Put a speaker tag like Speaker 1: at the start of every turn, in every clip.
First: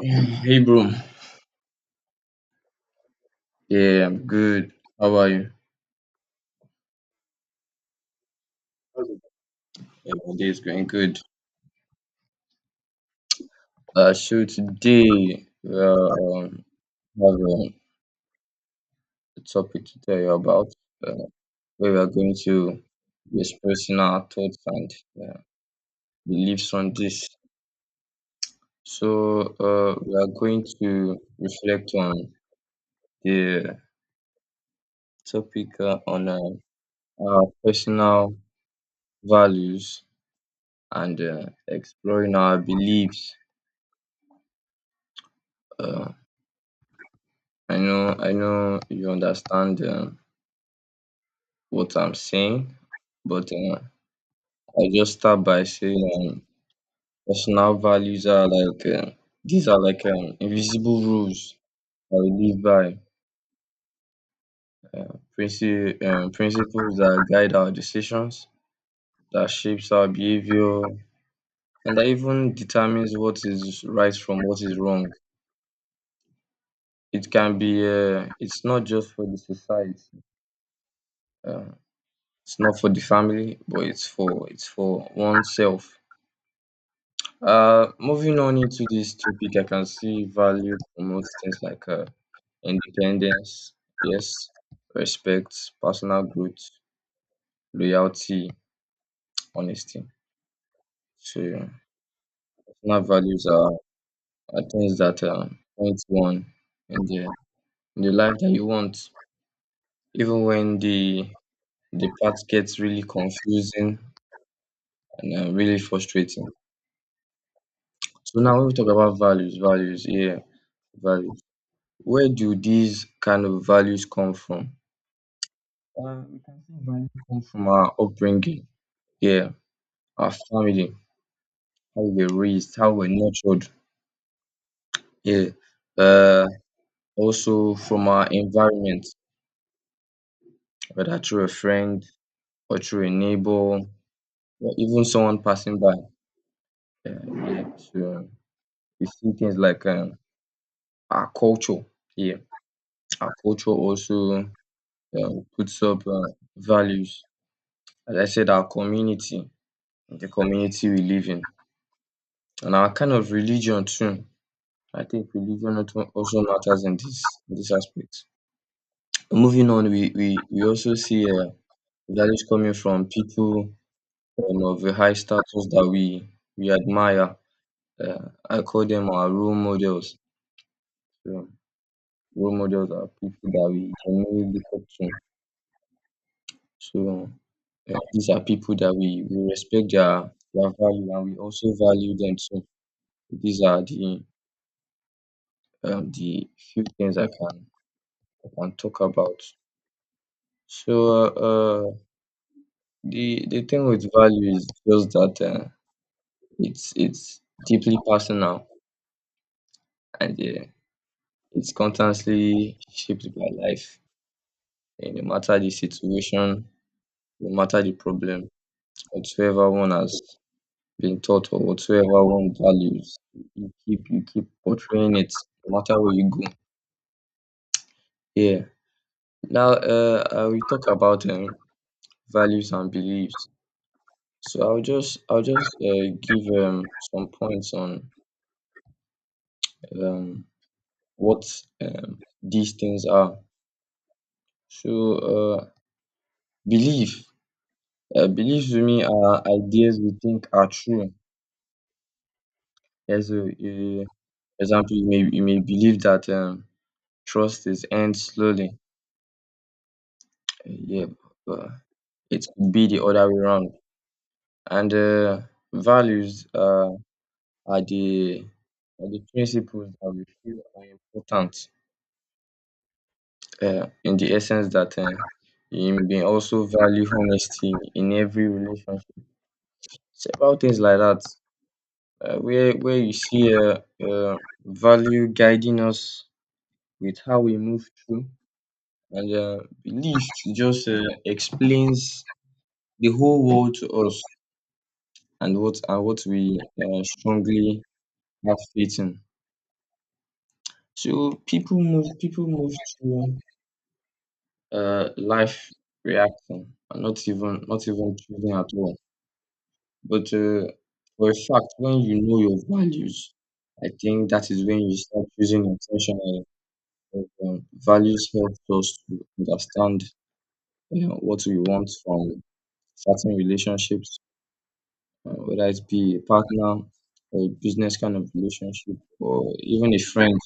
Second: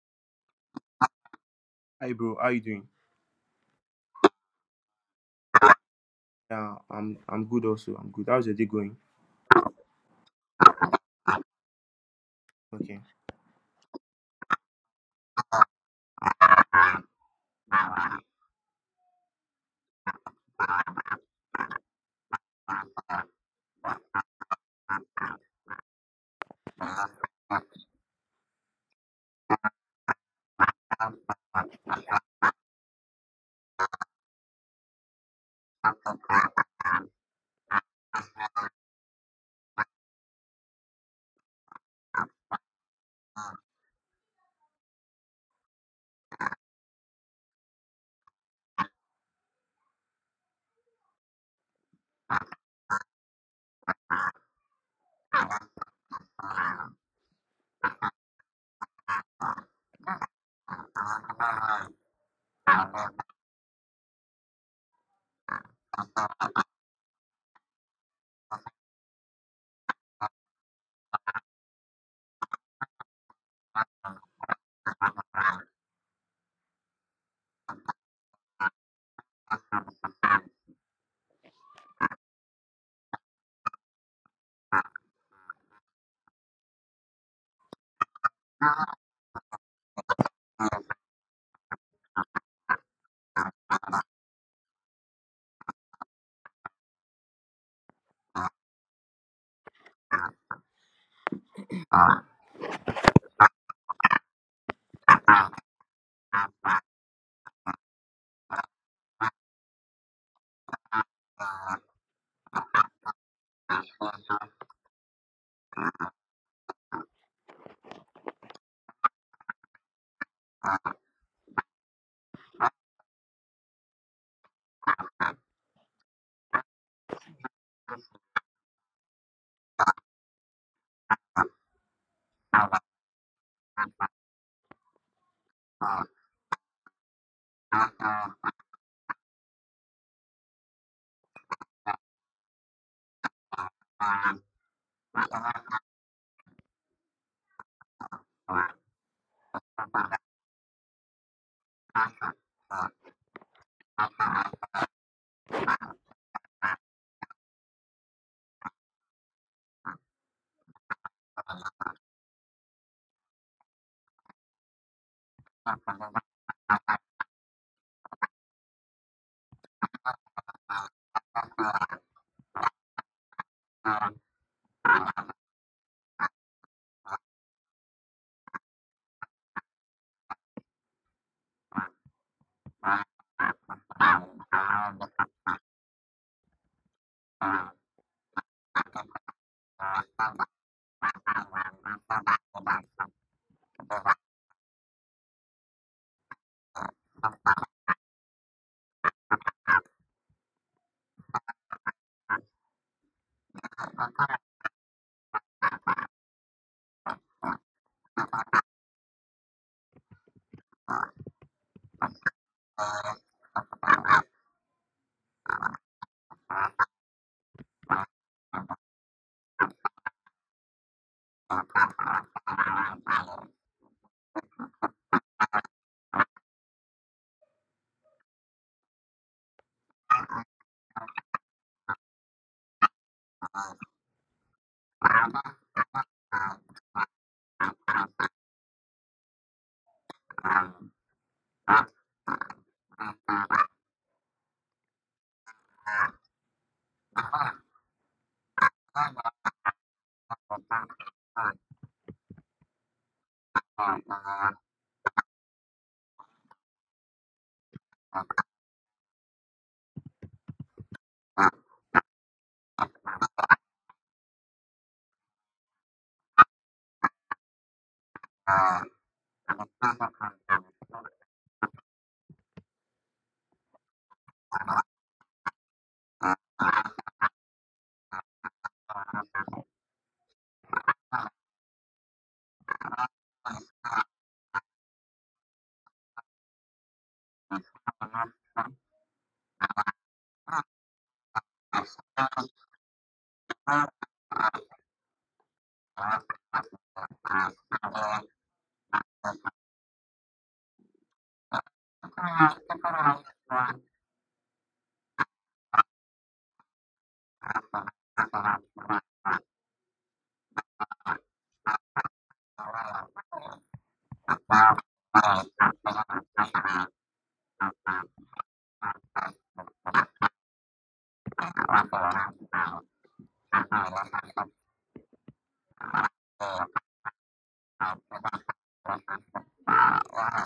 Speaker 1: Yeah. Hey bro.
Speaker 2: Hi bro, how you doing?
Speaker 1: Yeah, I'm good. How are you?
Speaker 2: Yeah, I'm good also. I'm good. How's your day going?
Speaker 1: Yeah, my day is going good. So today, um, we have a topic to tell you about, uh, where we are going to be expressing our thoughts and uh, beliefs on this. So we are going to reflect on the topic, on our personal values and, exploring our beliefs. Uh, I know you understand, what I'm saying, but I just start by saying, um, personal values are like, these are like, invisible rules that we live by, principles that guide our decisions, that shapes our behavior, and that even determines what is right from what is wrong. It can be, it's not just for the society, uh, it's not for the family, but it's for oneself. Moving on into this topic, I can see value promotes things like, independence, yes, respect, personal growth, loyalty, honesty. So yeah, personal values are things that, point one in the, in the life that you want, even when the path gets really confusing and, really frustrating. So now when we talk about values, values, yeah, values. Where do these kind of values come from? We can see value come from our upbringing, yeah, our family, how we were raised, how we're nurtured, yeah. Uh, Also from our environment, whether through a friend or through a neighbor or even someone passing by. Yeah, yeah. So we see things like, our culture, yeah. Our culture also, puts up, values. As I said, our community, the community we live in, and our kind of religion too. I think religion not also matters in this, in this aspect. Moving on, we also see, values coming from people, of a high status that we admire. I call them our role models. So, role models are people that we genuinely look up to. So, these are people that we respect their value and we also value them. So these are the, the few things I can talk about. So, the thing with value is just that, it's deeply personal and, it's constantly shaped by life. And no matter the situation, no matter the problem, whatsoever one has been taught or whatsoever one values, you keep portraying it no matter where you go. Yeah. Now, I will talk about, values and beliefs. So I'll just give, some points on, um, what, these things are. So, belief, beliefs to me are ideas we think are true. As a example, you may believe that, trust is earned slowly. Yeah, but it could be the other way around. And, values, are the are the principles that we feel are important, in the essence that, you may also value honesty in every relationship. Several things like that, where you see, uh, value guiding us with how we move through, and, belief just, explains the whole world to us, and what we, strongly have faith in. So people move through, life reacting and not even choosing at all, but, for a fact, when you know your values, I think that is when you start choosing intentionally. Values helps us to understand, you know, what we want from certain relationships, whether it be a partner or a business kind of relationship or even a friend.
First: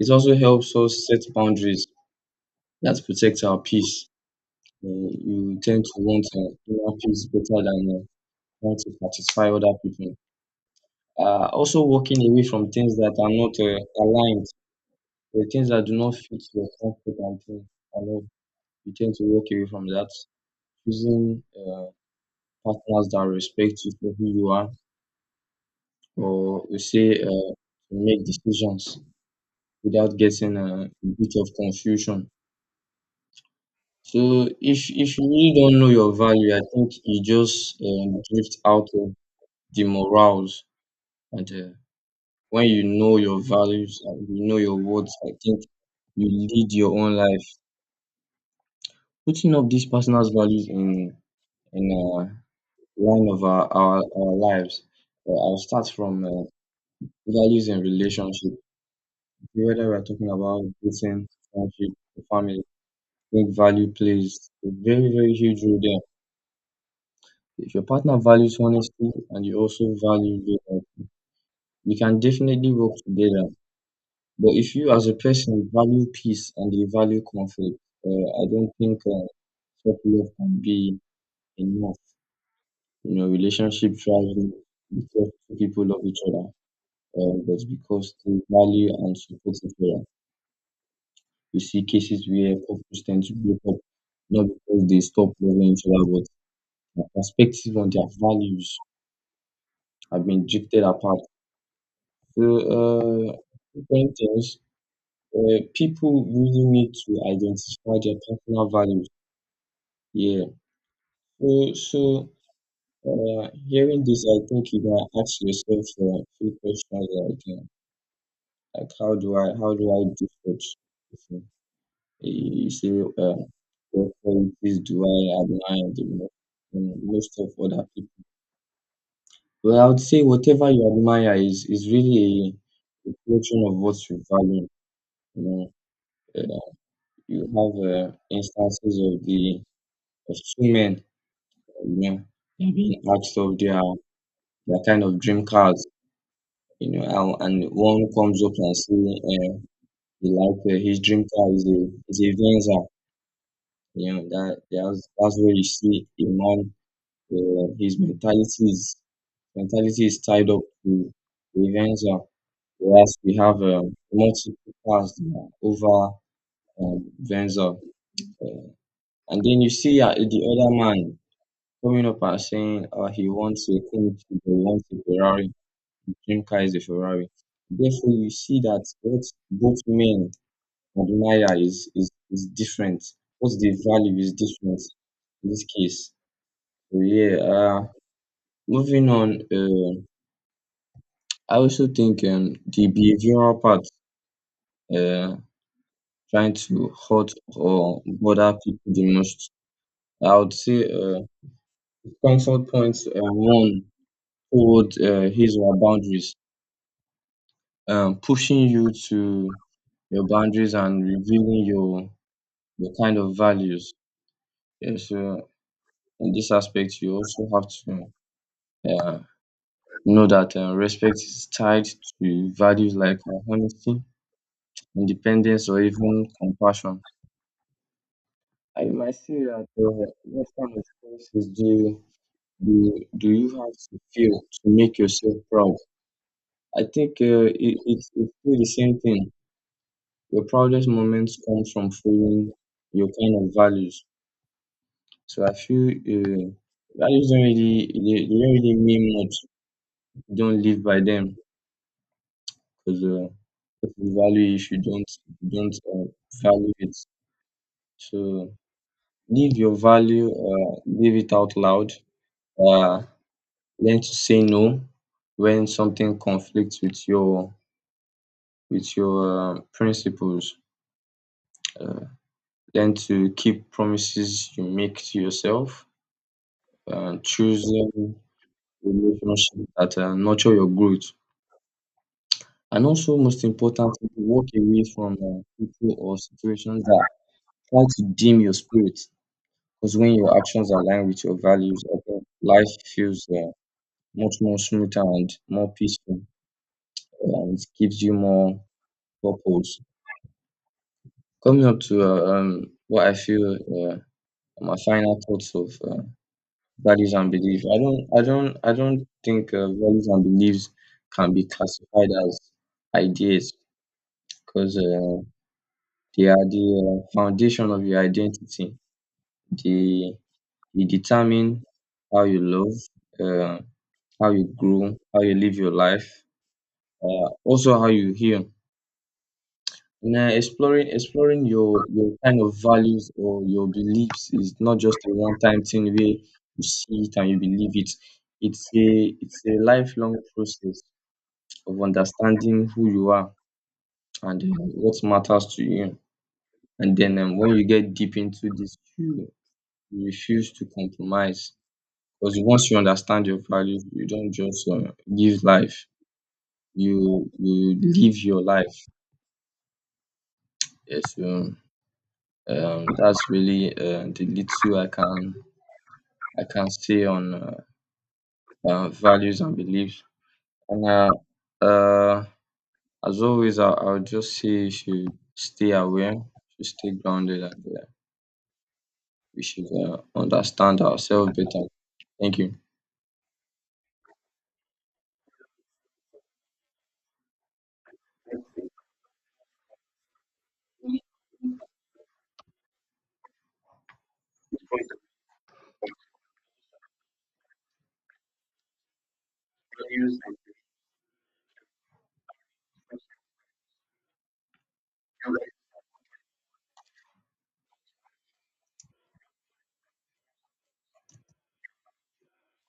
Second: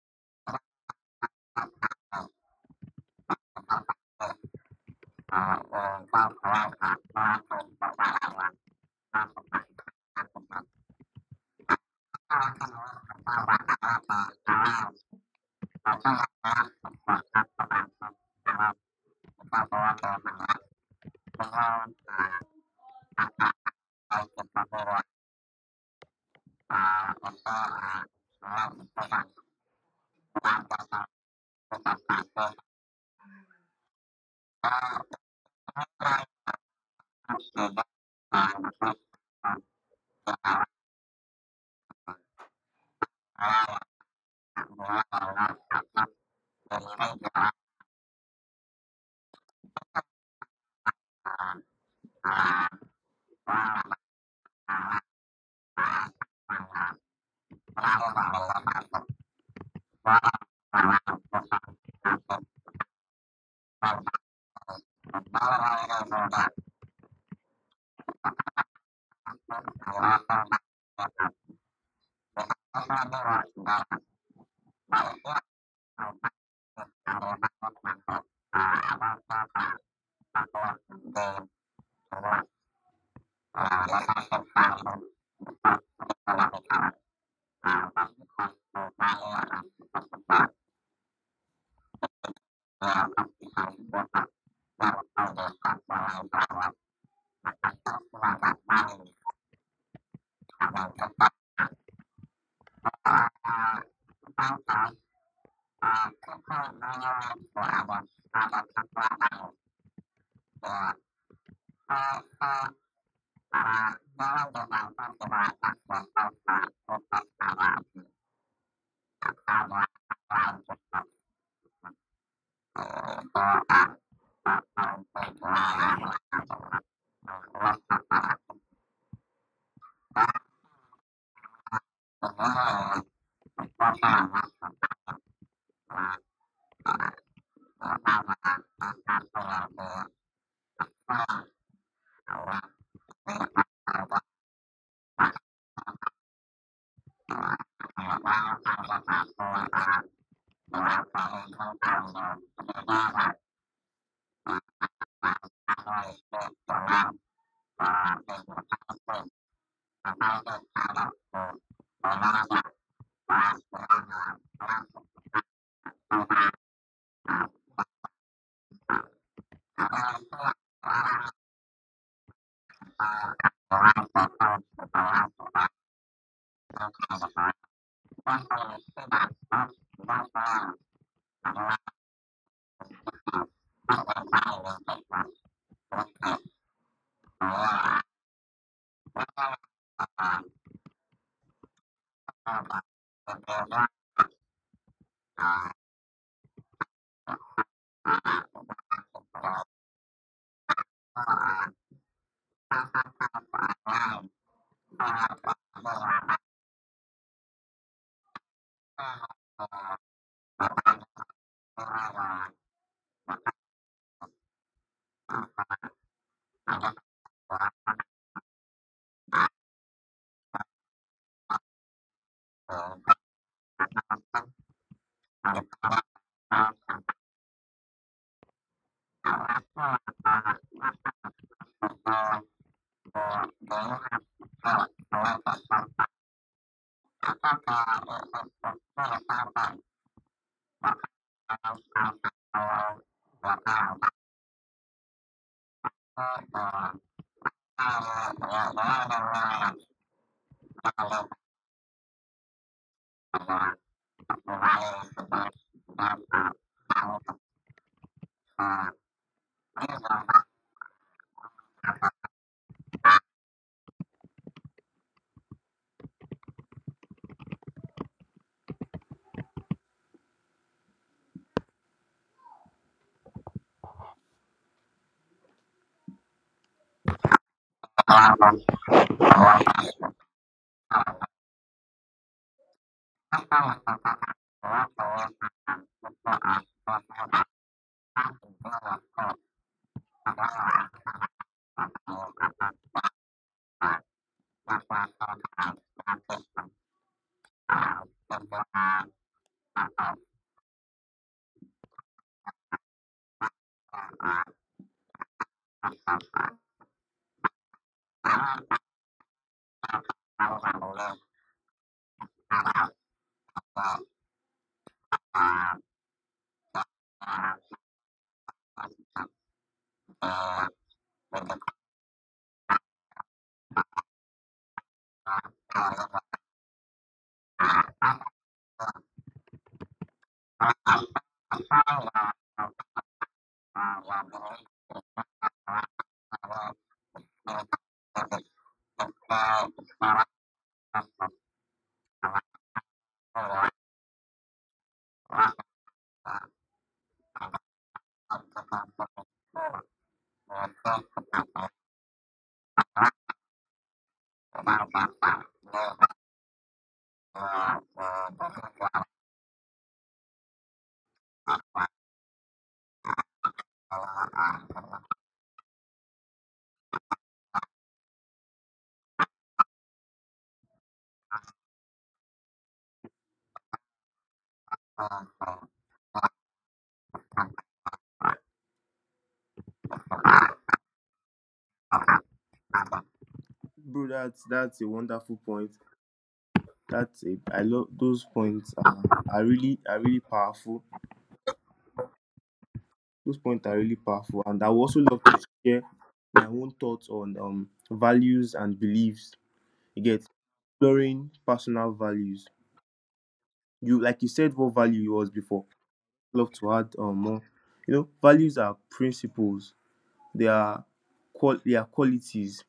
Speaker 1: It also helps us set boundaries that protect our peace. You tend to want, inner peace better than, trying to satisfy other people. Also, walking away from things that are not, aligned, the things that do not fit your comfort and things, I know you tend to walk away from that, choosing, partners that respect you for who you are, or we say,
Speaker 2: Okay.
Speaker 1: make decisions without getting, a bit of confusion. So if you really don't know your value, I think you just, drift out of the morals. And, when you know your values and you know your worth, I think you lead your own life. Putting up these personal values in, in uh, line of our lives. I'll start from, values in relationships. Whether we're talking about dating, friendship, or family, I think value plays a very, very huge role there. If your partner values honesty and you also value it, you can definitely work together. But if you as a person value peace and you value conflict, I don't think,
Speaker 2: Thank
Speaker 1: self-love can be enough. You know, relationship thrives because two people love each other, but because they value and support each other. We see cases where couples tend to break up not because they stop loving each other, but their perspective on their values have been drifted apart. So, when things, people really need to identify their personal values. Yeah. So hearing this, I think you gotta ask yourself, a few questions like, how do I do such a thing? It's a, your qualities do I admire the most in most of other people? Well, I would say whatever you admire is really a reflection of what you value. You know, uh, you have, instances of the, of two men, you know, being asked of their kind of dream cars, you know, and one comes up and say, he like, his dream car is a Venza. You know that, that's where you see a man. His mentality is tied up to Venza, whereas we have, multiple paths that are over, Venza. Uh, and then you see, the other man coming up and saying, he wants a Ferrari, his dream car is a Ferrari. Therefore, you see that what both men admire is different. What they value is different in this case. So yeah, moving on, I also think, the behavioral part, uh, trying to hurt or bother people the most. I would say, comfort points, one hold, his or her boundaries, pushing you to your boundaries and revealing your kind of values. Yeah, so in this aspect, you also have to, uh, know that, respect is tied to values like, honesty, independence, or even compassion. I might say that, what kind of do do you have to feel to make yourself proud? I think, it's still the same thing. Your proudest moments come from following your kind of values. So I feel, values don't really, they don't really mean much. You don't live by them because, if you value, if you
Speaker 2: you,
Speaker 1: don't if you don't uh, value it. So live your value, live it out loud. Uh, Learn to say no when something conflicts with your, principles. Uh, Learn to keep promises you make to yourself. Choosing relationships that, nurture your growth. And also, most importantly, walk away from, people or situations that try to dim your spirit. Because when your actions align with your values, I think life feels, much more smoother and more peaceful, and it gives you more purpose. Coming up to, what I feel, are my final thoughts of, values and beliefs. I don't think, values and beliefs can be classified as ideas, because, they are the, foundation of your identity. They, they determine how you love, uh, how you grow, how you live your life, also how you heal. And, exploring your kind of values or your beliefs is not just a one time thing where you see it and you believe it. It's a lifelong process of understanding who you are and, what matters to you. And then, when you get deep into this, you refuse to compromise because once you understand your values, you don't just, give life. You live your life. Yes, that's really, the little I can say on, values and beliefs. And, uh, as always, I would just say you should stay aware, should stay grounded, and, we should, understand ourselves better. Thank you.
Speaker 2: bro. That's a wonderful point. That's a i love those points, are really are really powerful. Those points are really powerful, and I would also love to share my own thoughts on values and beliefs. You get, exploring personal values. You like you said, what value you was before. Love to add more. You know, values are principles. They are qualities.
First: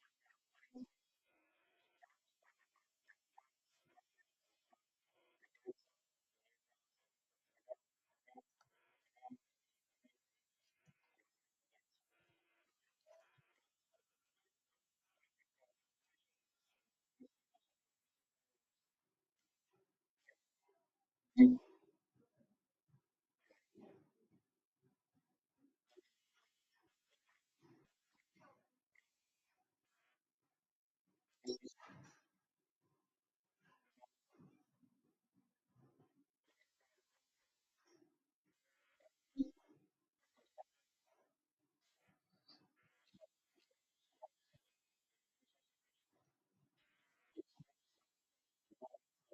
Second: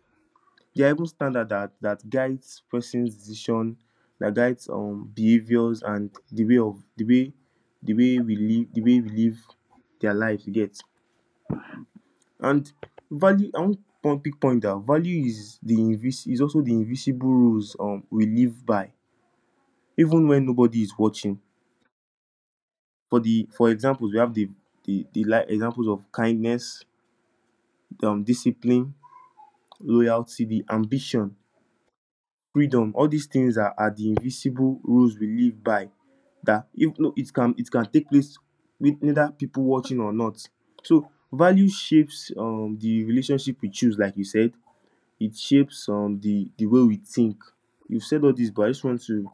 Speaker 2: They are even standard that guides person's decision, that guides behaviors, and the way we live, the way we live their lives. You get. And value, I want point, big point, that value is the invis is also the invisible rules we live by, even when nobody is watching. For the, for examples, we have the like examples of kindness, discipline, loyalty, the ambition, freedom. All these things are the invisible rules we live by, that if no, it can take place with neither people watching or not. So value shapes the relationship we choose, like you said. It shapes, the way we think. You've said all this, but I just want to,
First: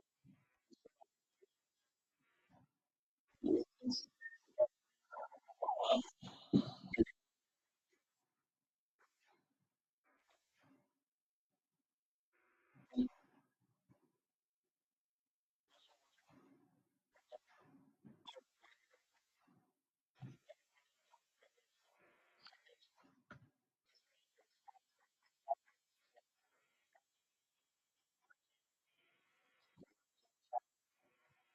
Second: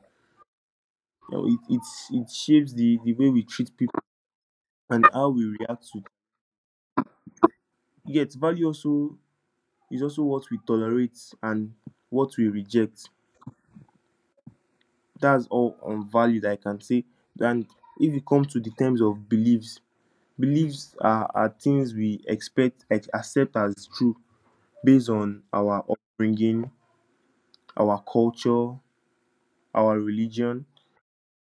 Speaker 2: you know, it it shapes the way we treat people and how we react to. Yet value also, it's also what we tolerate and what we reject. That's all on values I can say. And if you come to the terms of beliefs, beliefs are things we accept as true, based on our upbringing, our culture, our religion,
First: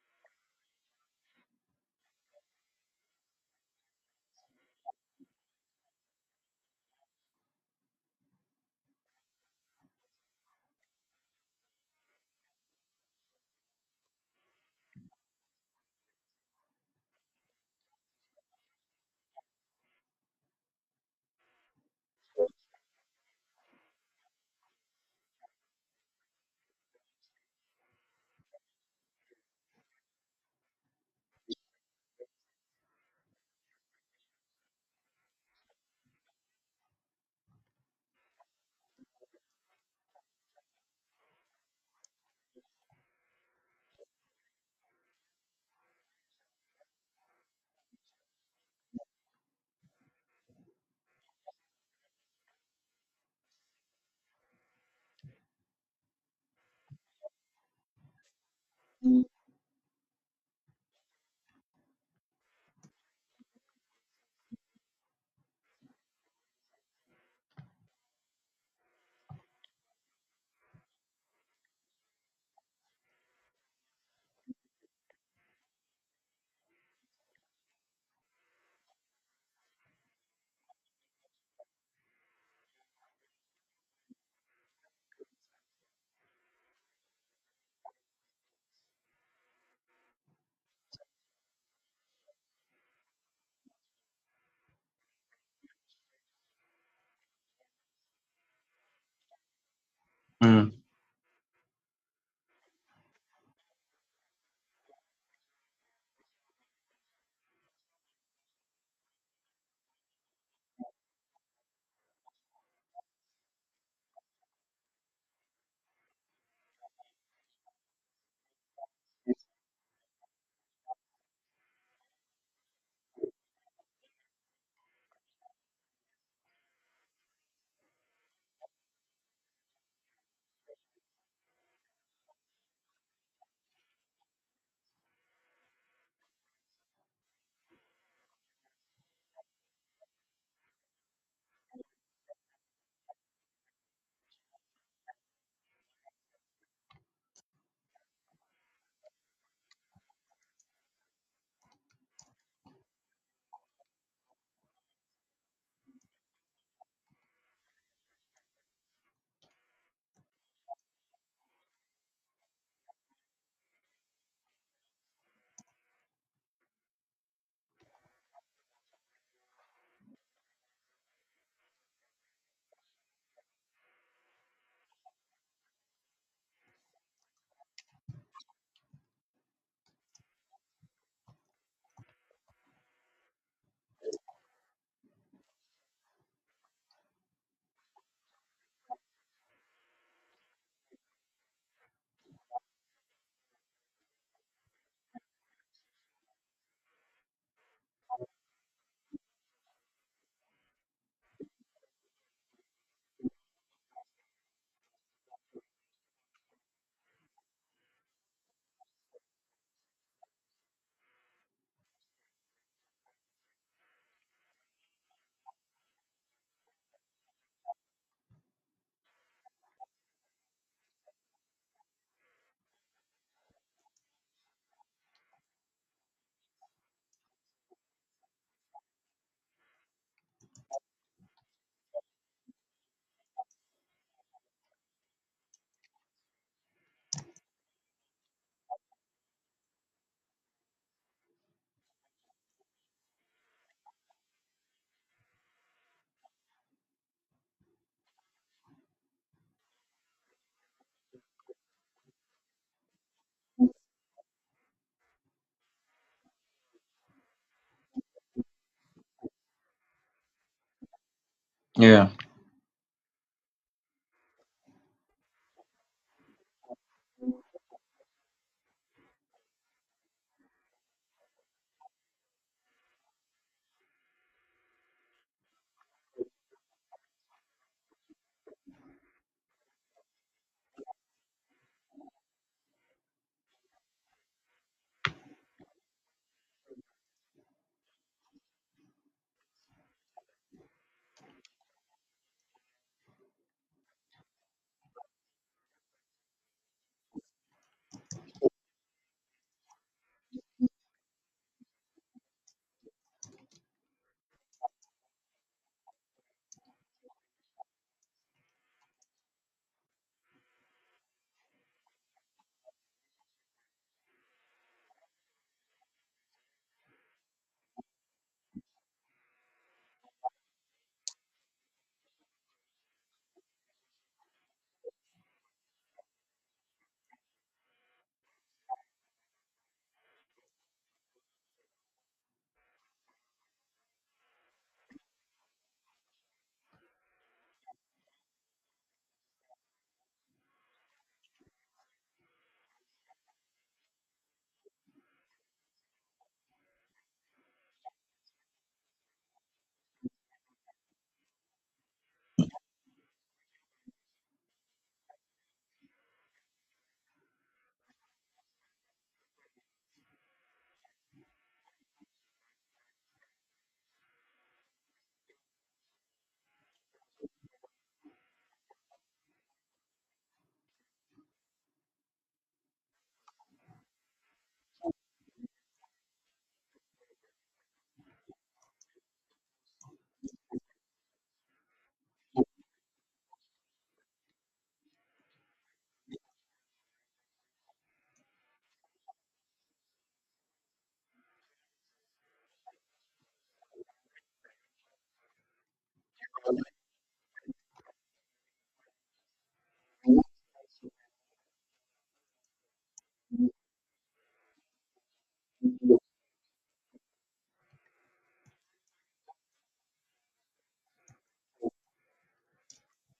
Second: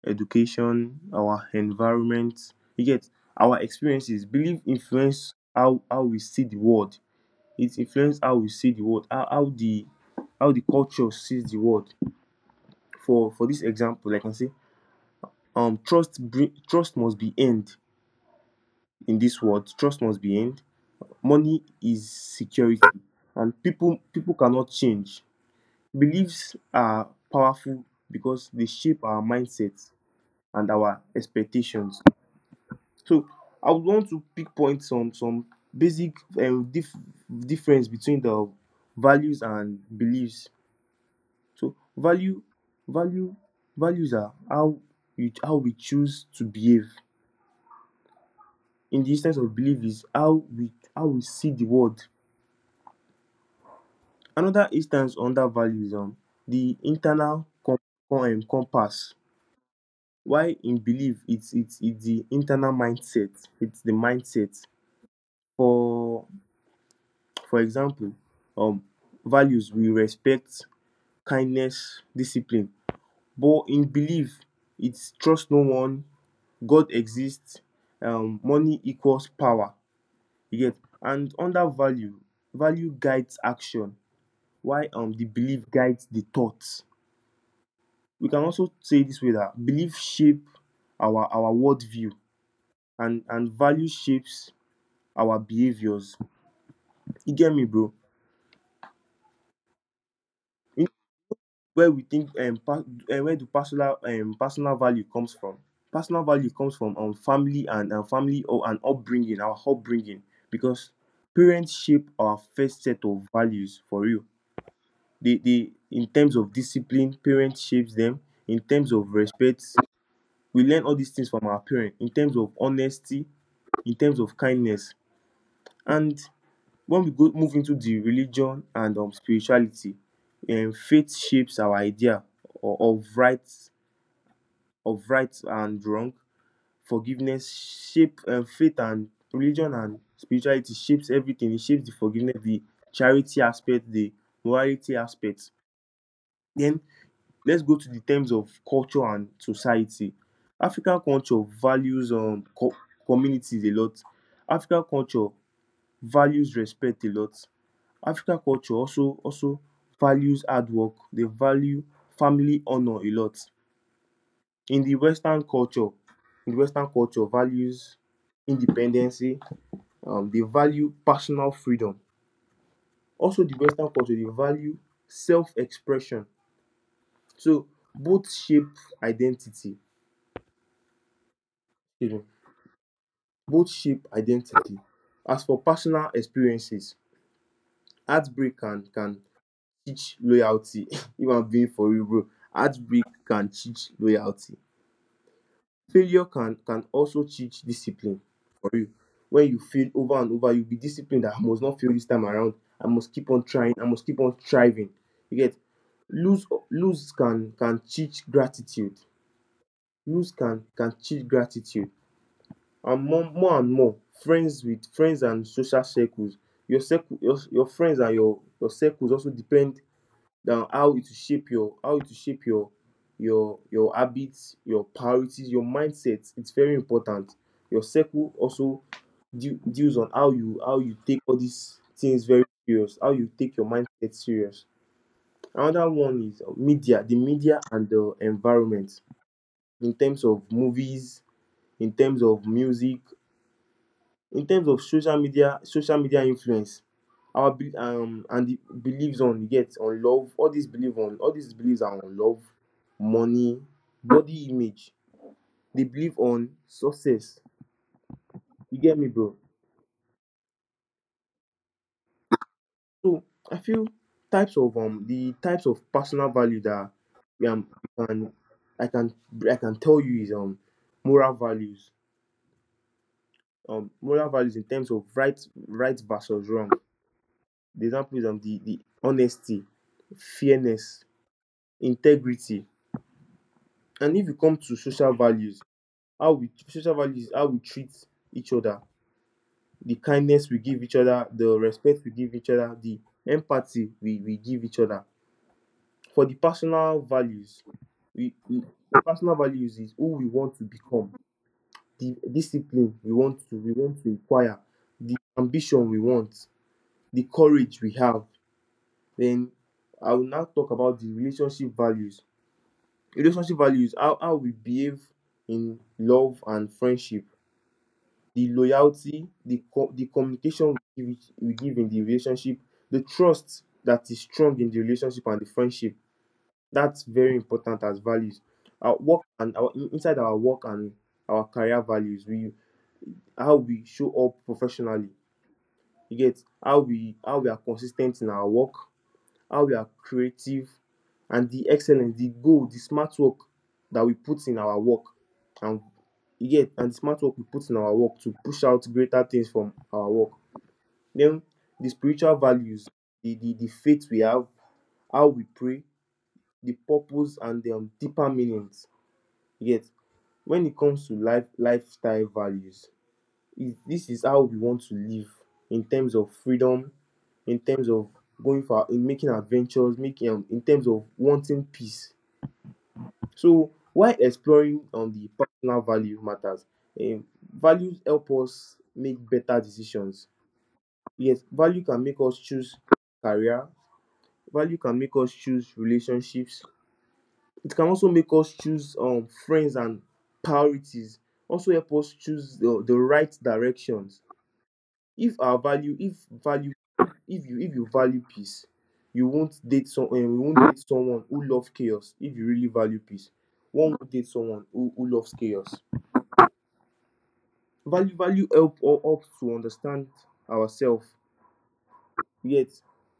Speaker 2: education, our environment. You get, our experiences. Belief influence how we see the world. It influences how we see the world, how the culture sees the world. For this example, like I can say, trust must be earned in this world. Trust must be earned. Money is security, and people cannot change. Beliefs are powerful because they shape our mindsets and our expectations. So I would want to pinpoint some basic, um, dif- difference between the values and beliefs. So value values are how we choose to behave. In the instance of belief is how we see the world. Another instance under value is, the internal compass. Why in belief, it's the internal mindset. It's the mindset. For for example, um, values we respect, kindness, discipline. But in belief, it's trust no one, God exists, money equals power. You get. And under value, value guides action. Why the belief guides the thoughts. We can also say this way, that belief shape our worldview, and value shapes our behaviors. You get me, bro?
Speaker 1: Mm.
Speaker 2: You, where we think, where do personal value comes from? Personal value comes from family and, family or an upbringing, our upbringing, because parents shape our first set of values, for real. They in terms of discipline, parents shapes them. In terms of respect, we learn all these things from our parents, in terms of honesty, in terms of kindness. And when we go move into the religion and, spirituality, faith shapes our idea o- of right of right and wrong. Forgiveness shape, faith and religion and spirituality shapes everything. It shapes the forgiveness, the charity aspect, the morality aspect. Then let's go to the terms of culture and society. African culture values, communities a lot. African culture values respect a lot. African culture also values hard work. They value family honor a lot. In the Western culture, values independency. They value personal freedom. Also, the Western culture, they value self-expression. So both shape identity, you know. Both shape identity. As for personal experiences, heartbreak can teach loyalty. If I'm being for real, bro, heartbreak can teach loyalty. Failure can also teach discipline, for real. When you fail over and over, you'll be disciplined that I must not fail this time around, I must keep on trying, I must keep on striving, you get. Lose lose can teach gratitude. Lose can teach gratitude. And more friends, with friends and social circles. Your circle, your friends, and your circles also depend on how it will shape your, how it will shape your habits, your priorities, your mindset. It's very important. Your circle also deals on how you, how you take all these things very serious, how you take your mindset serious. Another one is, media, the media and the environment. In terms of movies, in terms of music, in terms of social media, social media influence our and the beliefs on, you get, on love. All these belief on all these beliefs are on love, money, body image. They believe on success. You get me, bro?
Speaker 1: Yeah,
Speaker 2: So I feel, types of the types of personal value that we, can, i can I can tell you is, moral values. Moral values in terms of right, right versus wrong. The example is, the honesty, fairness, integrity. And if you come to social values, how we social values is how we treat each other. The kindness we give each other, the respect we give each other, the empathy we give each other. For the personal values, we the personal values is who we want to become. The discipline we want to, we want to acquire, the ambition we want, the courage we have. Then I will now talk about the relationship values. Relationship values, how we behave in love and friendship. The loyalty, the the communication we give in the relationship. The trust that is strong in the relationship and the friendship, that's very important as values. Our work, and our inside our work, and our career values, we, how we show up professionally. You get, how we, how we are consistent in our work, how we are creative, and the excellence, the goal, the smart work that we put in our work. And you get, and the smart work we put in our work to push out greater things from our work. Then, the spiritual values, the faith we have, how we pray, the purpose and the deeper meanings. You get. Wen it comes to life lifestyle values, is, this is how we want to live, in terms of freedom, in terms of going for, in making adventures, making, in terms of wanting peace. So while exploring on the personal value matters, um, values help us make better decisions. Yes, value can make us choose career, value can make us choose relationships. It can also make us choose, friends and priorities. Also help us choose the right directions. If our value, if value, if you, if you value peace, you won't date some, you won't date someone who loves chaos if you really value peace. One will date someone who loves chaos. Value help, or help to understand ourselves. Yet,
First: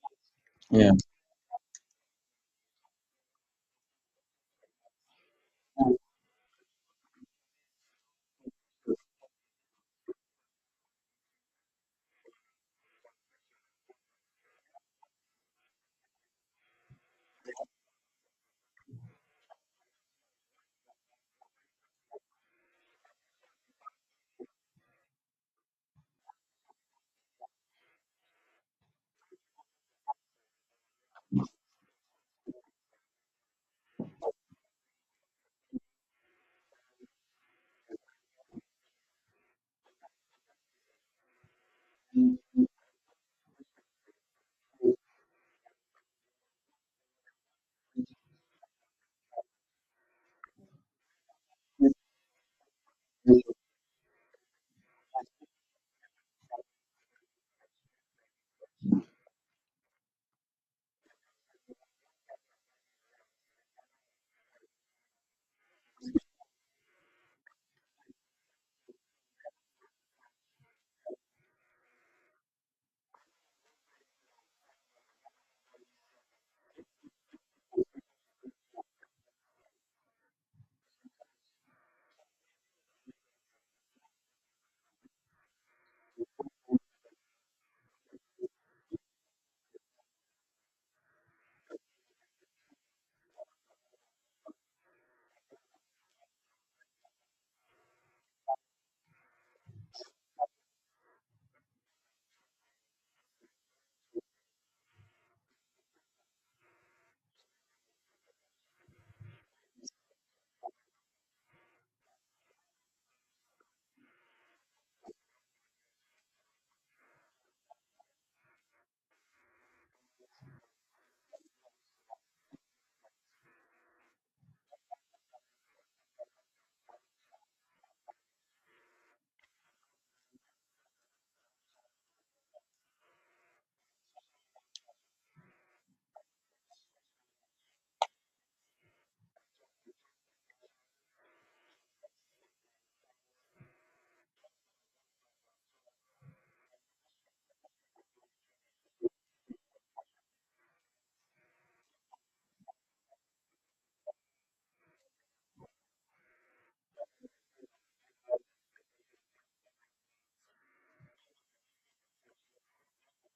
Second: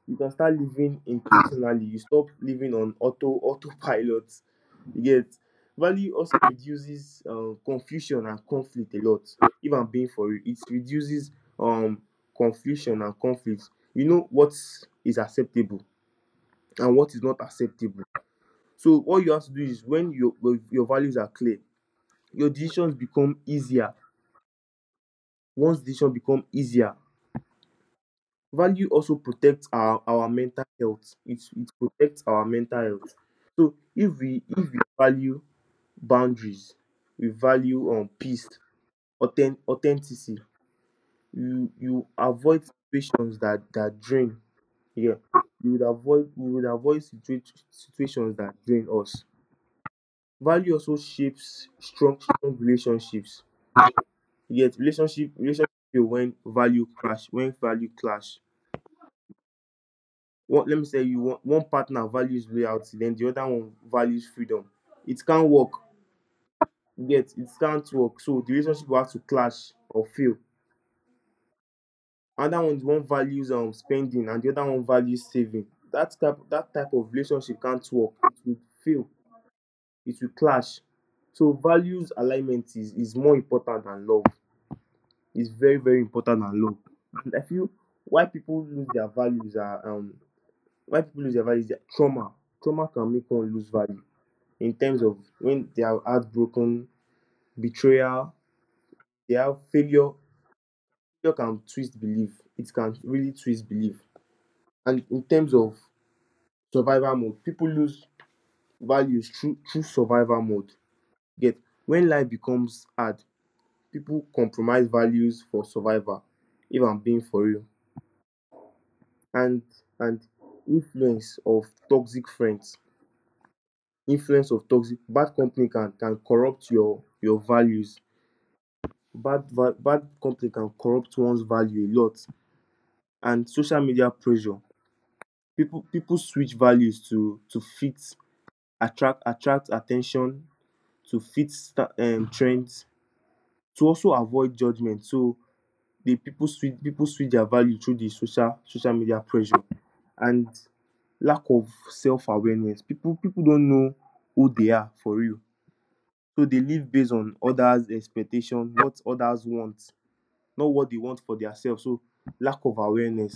Speaker 2: you can start
Speaker 1: yeah,
Speaker 2: living intentionally, you stop living on autopilot. Yet, value also reduces, confusion and conflict a lot. If I'm being for you, it reduces, um confusion and conflict. You know what is acceptable and what is not acceptable. So what you have to do is when your values are clear, your decisions become easier. Once decision become easier, value also protects our mental health. It protects our mental health. So if we, if we value boundaries, we value, peace, authenticity. You avoid situations that drain. Yeah, you would avoid, we would avoid situations that drain us. Value also shapes strong relationships. You get, relationship fail when value clash, One, let me tell you, one partner values loyalty, den the other one values freedom. It can't work. You get, it can't work, so the relationship will have to clash or fail. Another one, one values, spending, and the other one values saving. That type of relationship can't work. It will fail. It will clash. So values alignment is more important than love. Is very important and low. And I feel, why people lose their values are, why people lose their values is trauma. Trauma can make one lose value, in terms of when they are heartbroken, betrayal, they have failure. Failure can twist belief. It can really twist belief. And in terms of survival mode, people lose values through survival mode. Get, when life becomes hard, people compromise values for survival. If I'm being for real. and and influence of toxic friends, influence of toxic bad company can corrupt your values. Bad bad company can corrupt one's value a lot. And social media pressure, people switch values to fit, attract attention, to fit trends, to also avoid judgment. So the people switch their value through the social media pressure. And lack of self awareness. People don't know who they are for real, so they live based on others expectation, what others want, not what they want for themselves. So lack of awareness.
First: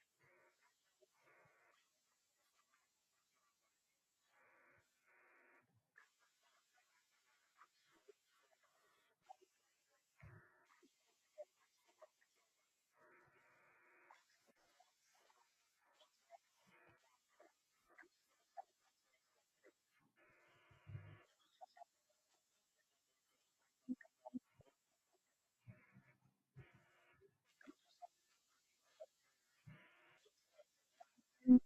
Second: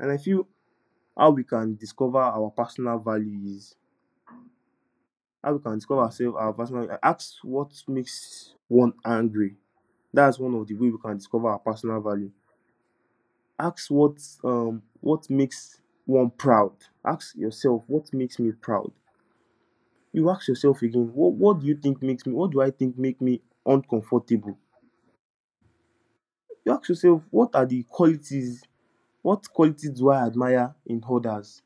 Speaker 2: And I feel, how we can discover our personal values, how we can discover ourselves, our personal, ask what makes one angry. That's one of the way we can discover our personal value. Ask what, what makes one proud. Ask yourself, what makes me proud? You ask yourself again, what do I think make me uncomfortable? You ask yourself, what are the qualities, what qualities do I admire in others?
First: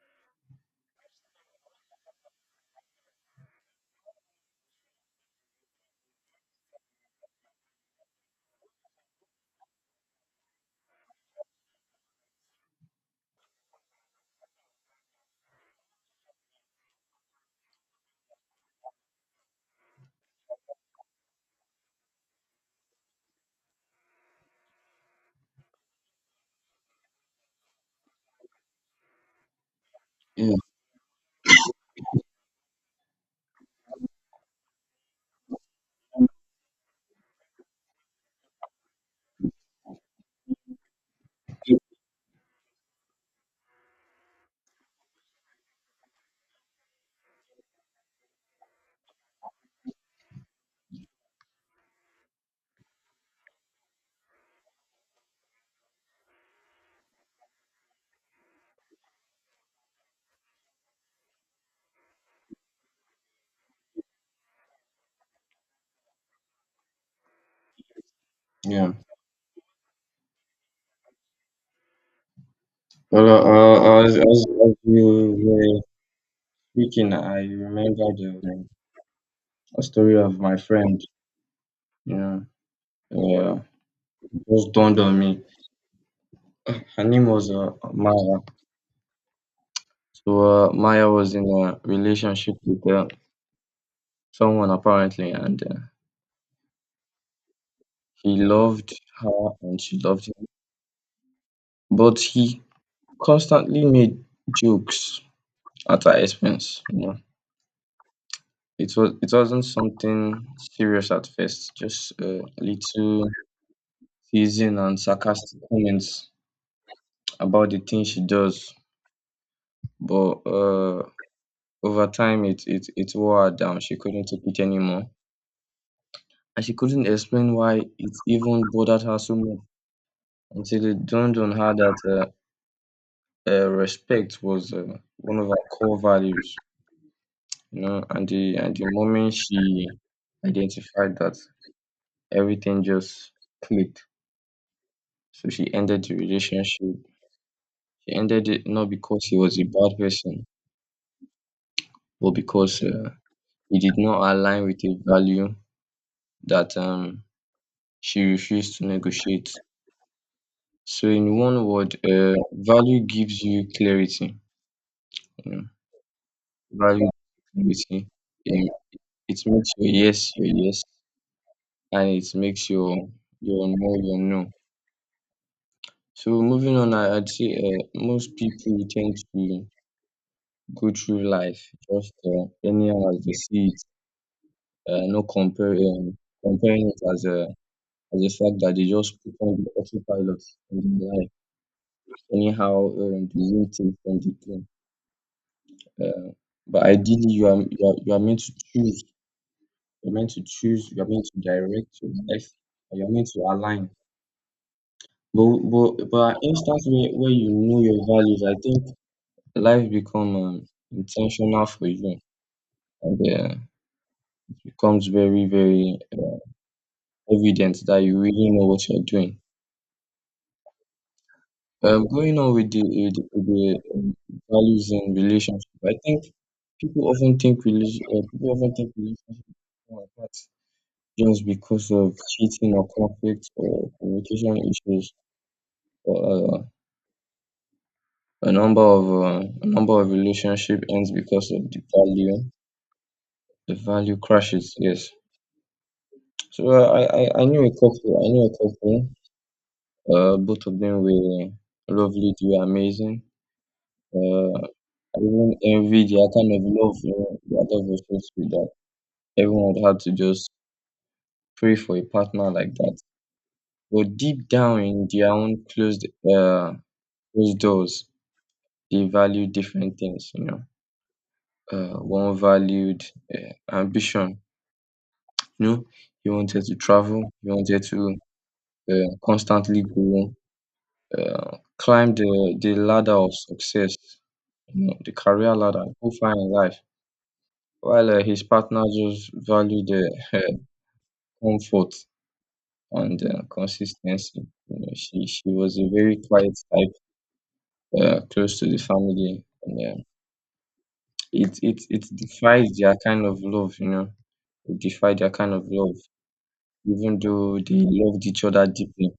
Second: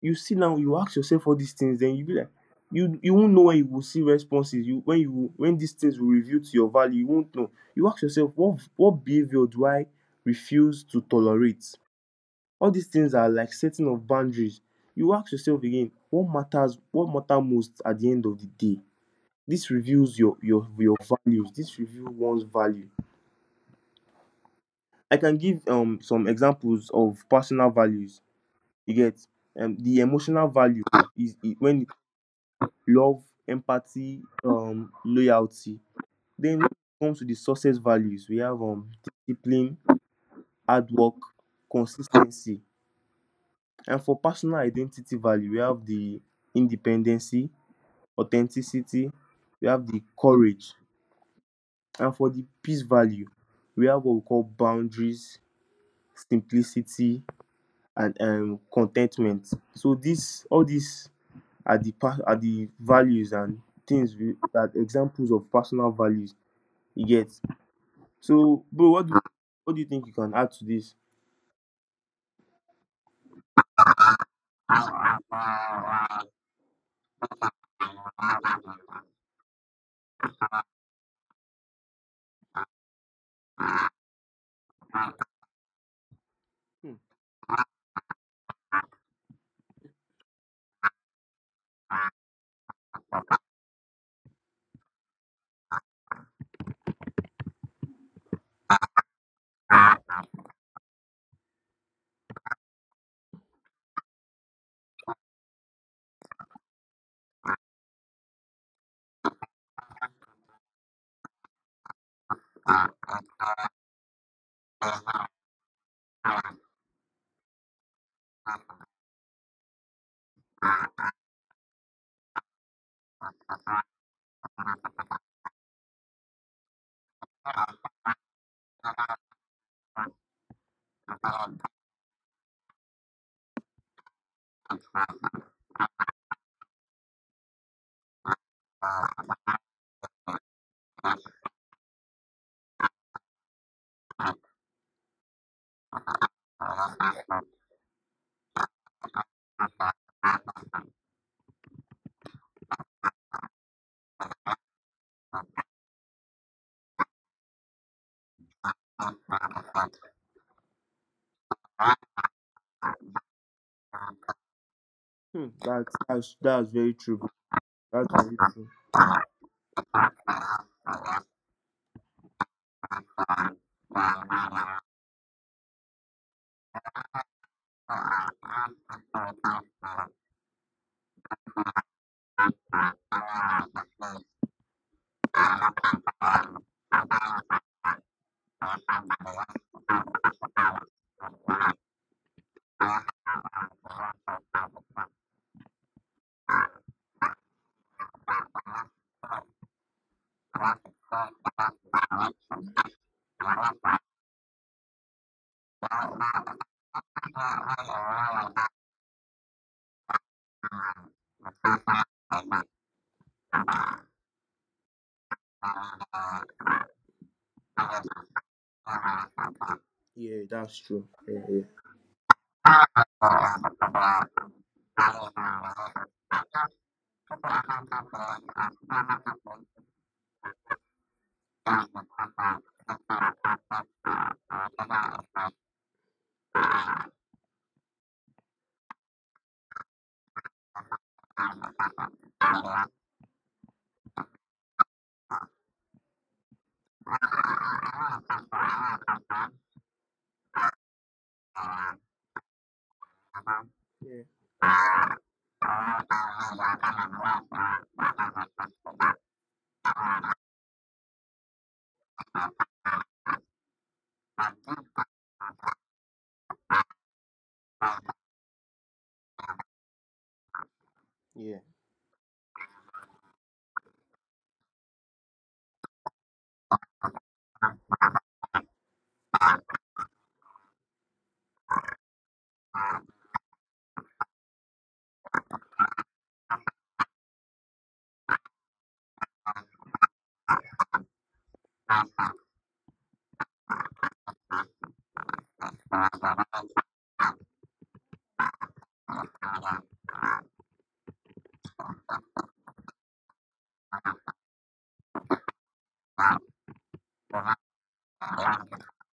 Speaker 2: You see, now you ask yourself all these things, then you be like, you won't know when you will see responses, you, when you, when these things will reveal to your value, you won't know. You ask yourself, what behavior do I refuse to tolerate? All these things are like setting of boundaries. You ask yourself again, what matter most at the end of the day? This reveals your values. This reveal one's value. I can give, some examples of personal values, you get. The emotional
Speaker 1: yeah,
Speaker 2: value is when love, empathy, loyalty. Then when it comes to the success values, we have, discipline, hard work, consistency. And for personal identity value, we have the independency, authenticity, we have the courage. And for the peace value, we have what we call boundaries, simplicity, and contentment. So this, all these are the are the values and things we, that examples of personal values, you get. So bro,
Speaker 1: yeah.
Speaker 2: what do you think you can add to this?
Speaker 1: Well, as you were speaking, I remembered, a story of my friend. Yeah, yeah. It just dawned on me.
Speaker 2: Hmm.
Speaker 1: Her name was, Maya. So Maya was in a relationship with someone apparently, and he loved her and she loved him, but he constantly made jokes at her expense, you know? It wasn't something serious at first, just a little teasing and sarcastic comments about the things she does. But Over time, it wore her down. She couldn't take it anymore, and she couldn't explain why it even bothered her so much until it dawned on her that respect was one of her core values. You know, and the moment she identified that, everything just clicked. So she ended the relationship. She ended it not because he was a bad person, but because he did not align with a value that she refused to negotiate. So, in one word, value gives you clarity.
Speaker 2: Hmm.
Speaker 1: You know,
Speaker 2: That's very
Speaker 1: value
Speaker 2: true, bro.
Speaker 1: gives you
Speaker 2: That's very true.
Speaker 1: clarity. It makes your yes, and it makes your no your no. So, moving on, I'd say most people tend to go through life just anyhow as they see it, no comparing it as a fact that they just put on the autopilot in their life anyhow, the new thing from the plane. Uh, but ideally, you are meant to choose. You're meant to choose. You're meant to direct your life, and you're meant to align. But an instance where you know your values, I think life become intentional for you, and becomes very very evident that you really know what you're doing.
Speaker 2: Yeah, that's true. Yeah, yeah.
Speaker 1: Going on with the, with the, with the values in relationship, I think people often think people often think relationship are apart just because of cheating or conflict or communication issues. But A number of a number of relationship ends because of the value, the value crashes. Yes. So I knew a couple. I knew a couple. Both of them were lovely. They were amazing. Uh, Even envy their kind of love, you know, their love was so sweet that everyone would have to just pray for a partner like that. But deep down in their own closed, uh, closed doors, they value different things, you know.
Speaker 2: Yeah,
Speaker 1: One valued uh, ambition, you know, he wanted to travel, he wanted to constantly grow, climb the ladder of success, you know, the career ladder, go far in life. While his partner just valued the comfort and consistency. You know, she was a very quiet type, close to the family, and it defied their kind of love. You know, it defied their kind of love, even though they loved each other deeply.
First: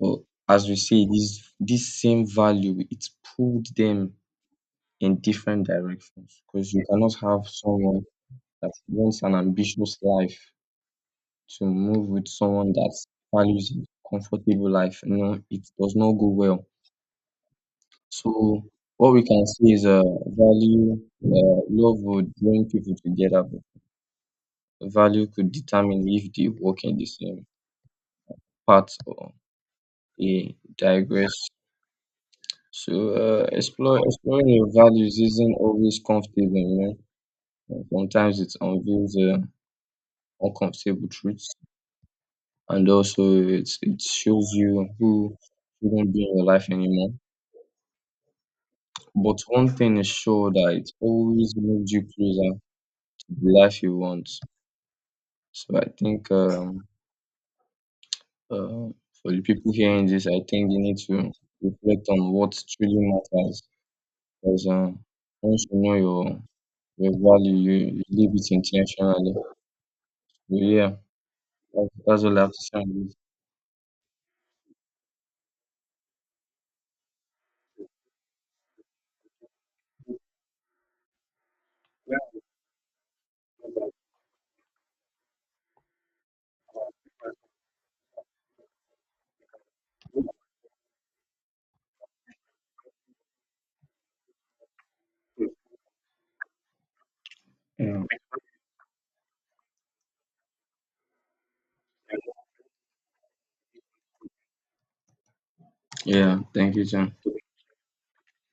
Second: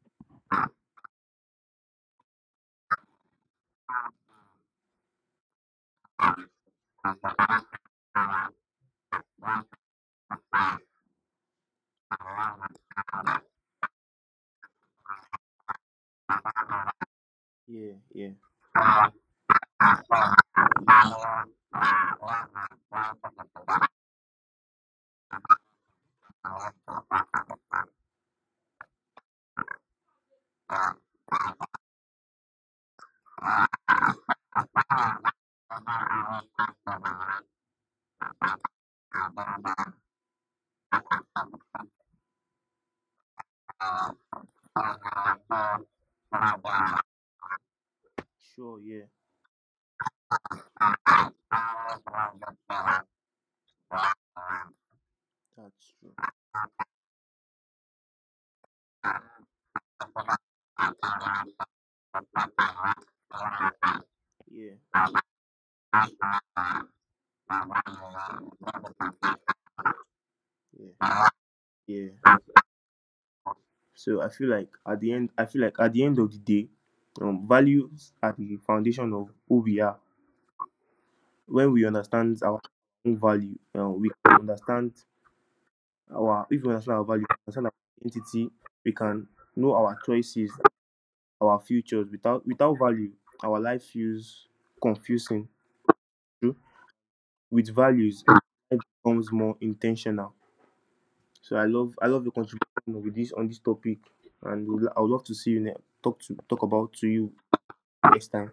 Speaker 1: But as we say, this same value it pulled them in different directions because you cannot have someone that wants an ambitious life to move with someone that values a comfortable life. You know, it does not go well.
Speaker 2: yeah, yeah,
Speaker 1: So
Speaker 2: yeah.
Speaker 1: what we can see is value, love would bring people together, but value could determine if they work in the same path or they digress. So exploring your values isn't always comfortable, you know. Sometimes it unveils uncomfortable truths, and also it shows you who shouldn't be in your life anymore.
Speaker 2: Sure, yeah,
Speaker 1: But one thing is sure that it always moves you closer to the life you want. So I
Speaker 2: that's
Speaker 1: think uh, for the people hearing this, I think they need to reflect on what truly matters. Because
Speaker 2: yeah,
Speaker 1: once you know your value, you live it intentionally. So yeah,
Speaker 2: yeah,
Speaker 1: that's
Speaker 2: yeah.
Speaker 1: all I have to say on this.
Speaker 2: So I feel like at the end, I feel like at the end of the day, values are the foundation of who we are. When we understand our own value, we can understand our if we understand our value, we understand our identity, we can know our choices, our futures. Without value, our life feels confusing. With
Speaker 1: Yeah.
Speaker 2: values, and life becomes more intentional. So I love your contribution with this on this topic, and I would love to talk to,
Speaker 1: Yeah.
Speaker 2: talk
Speaker 1: Thank you,
Speaker 2: about, to
Speaker 1: John.
Speaker 2: you next time.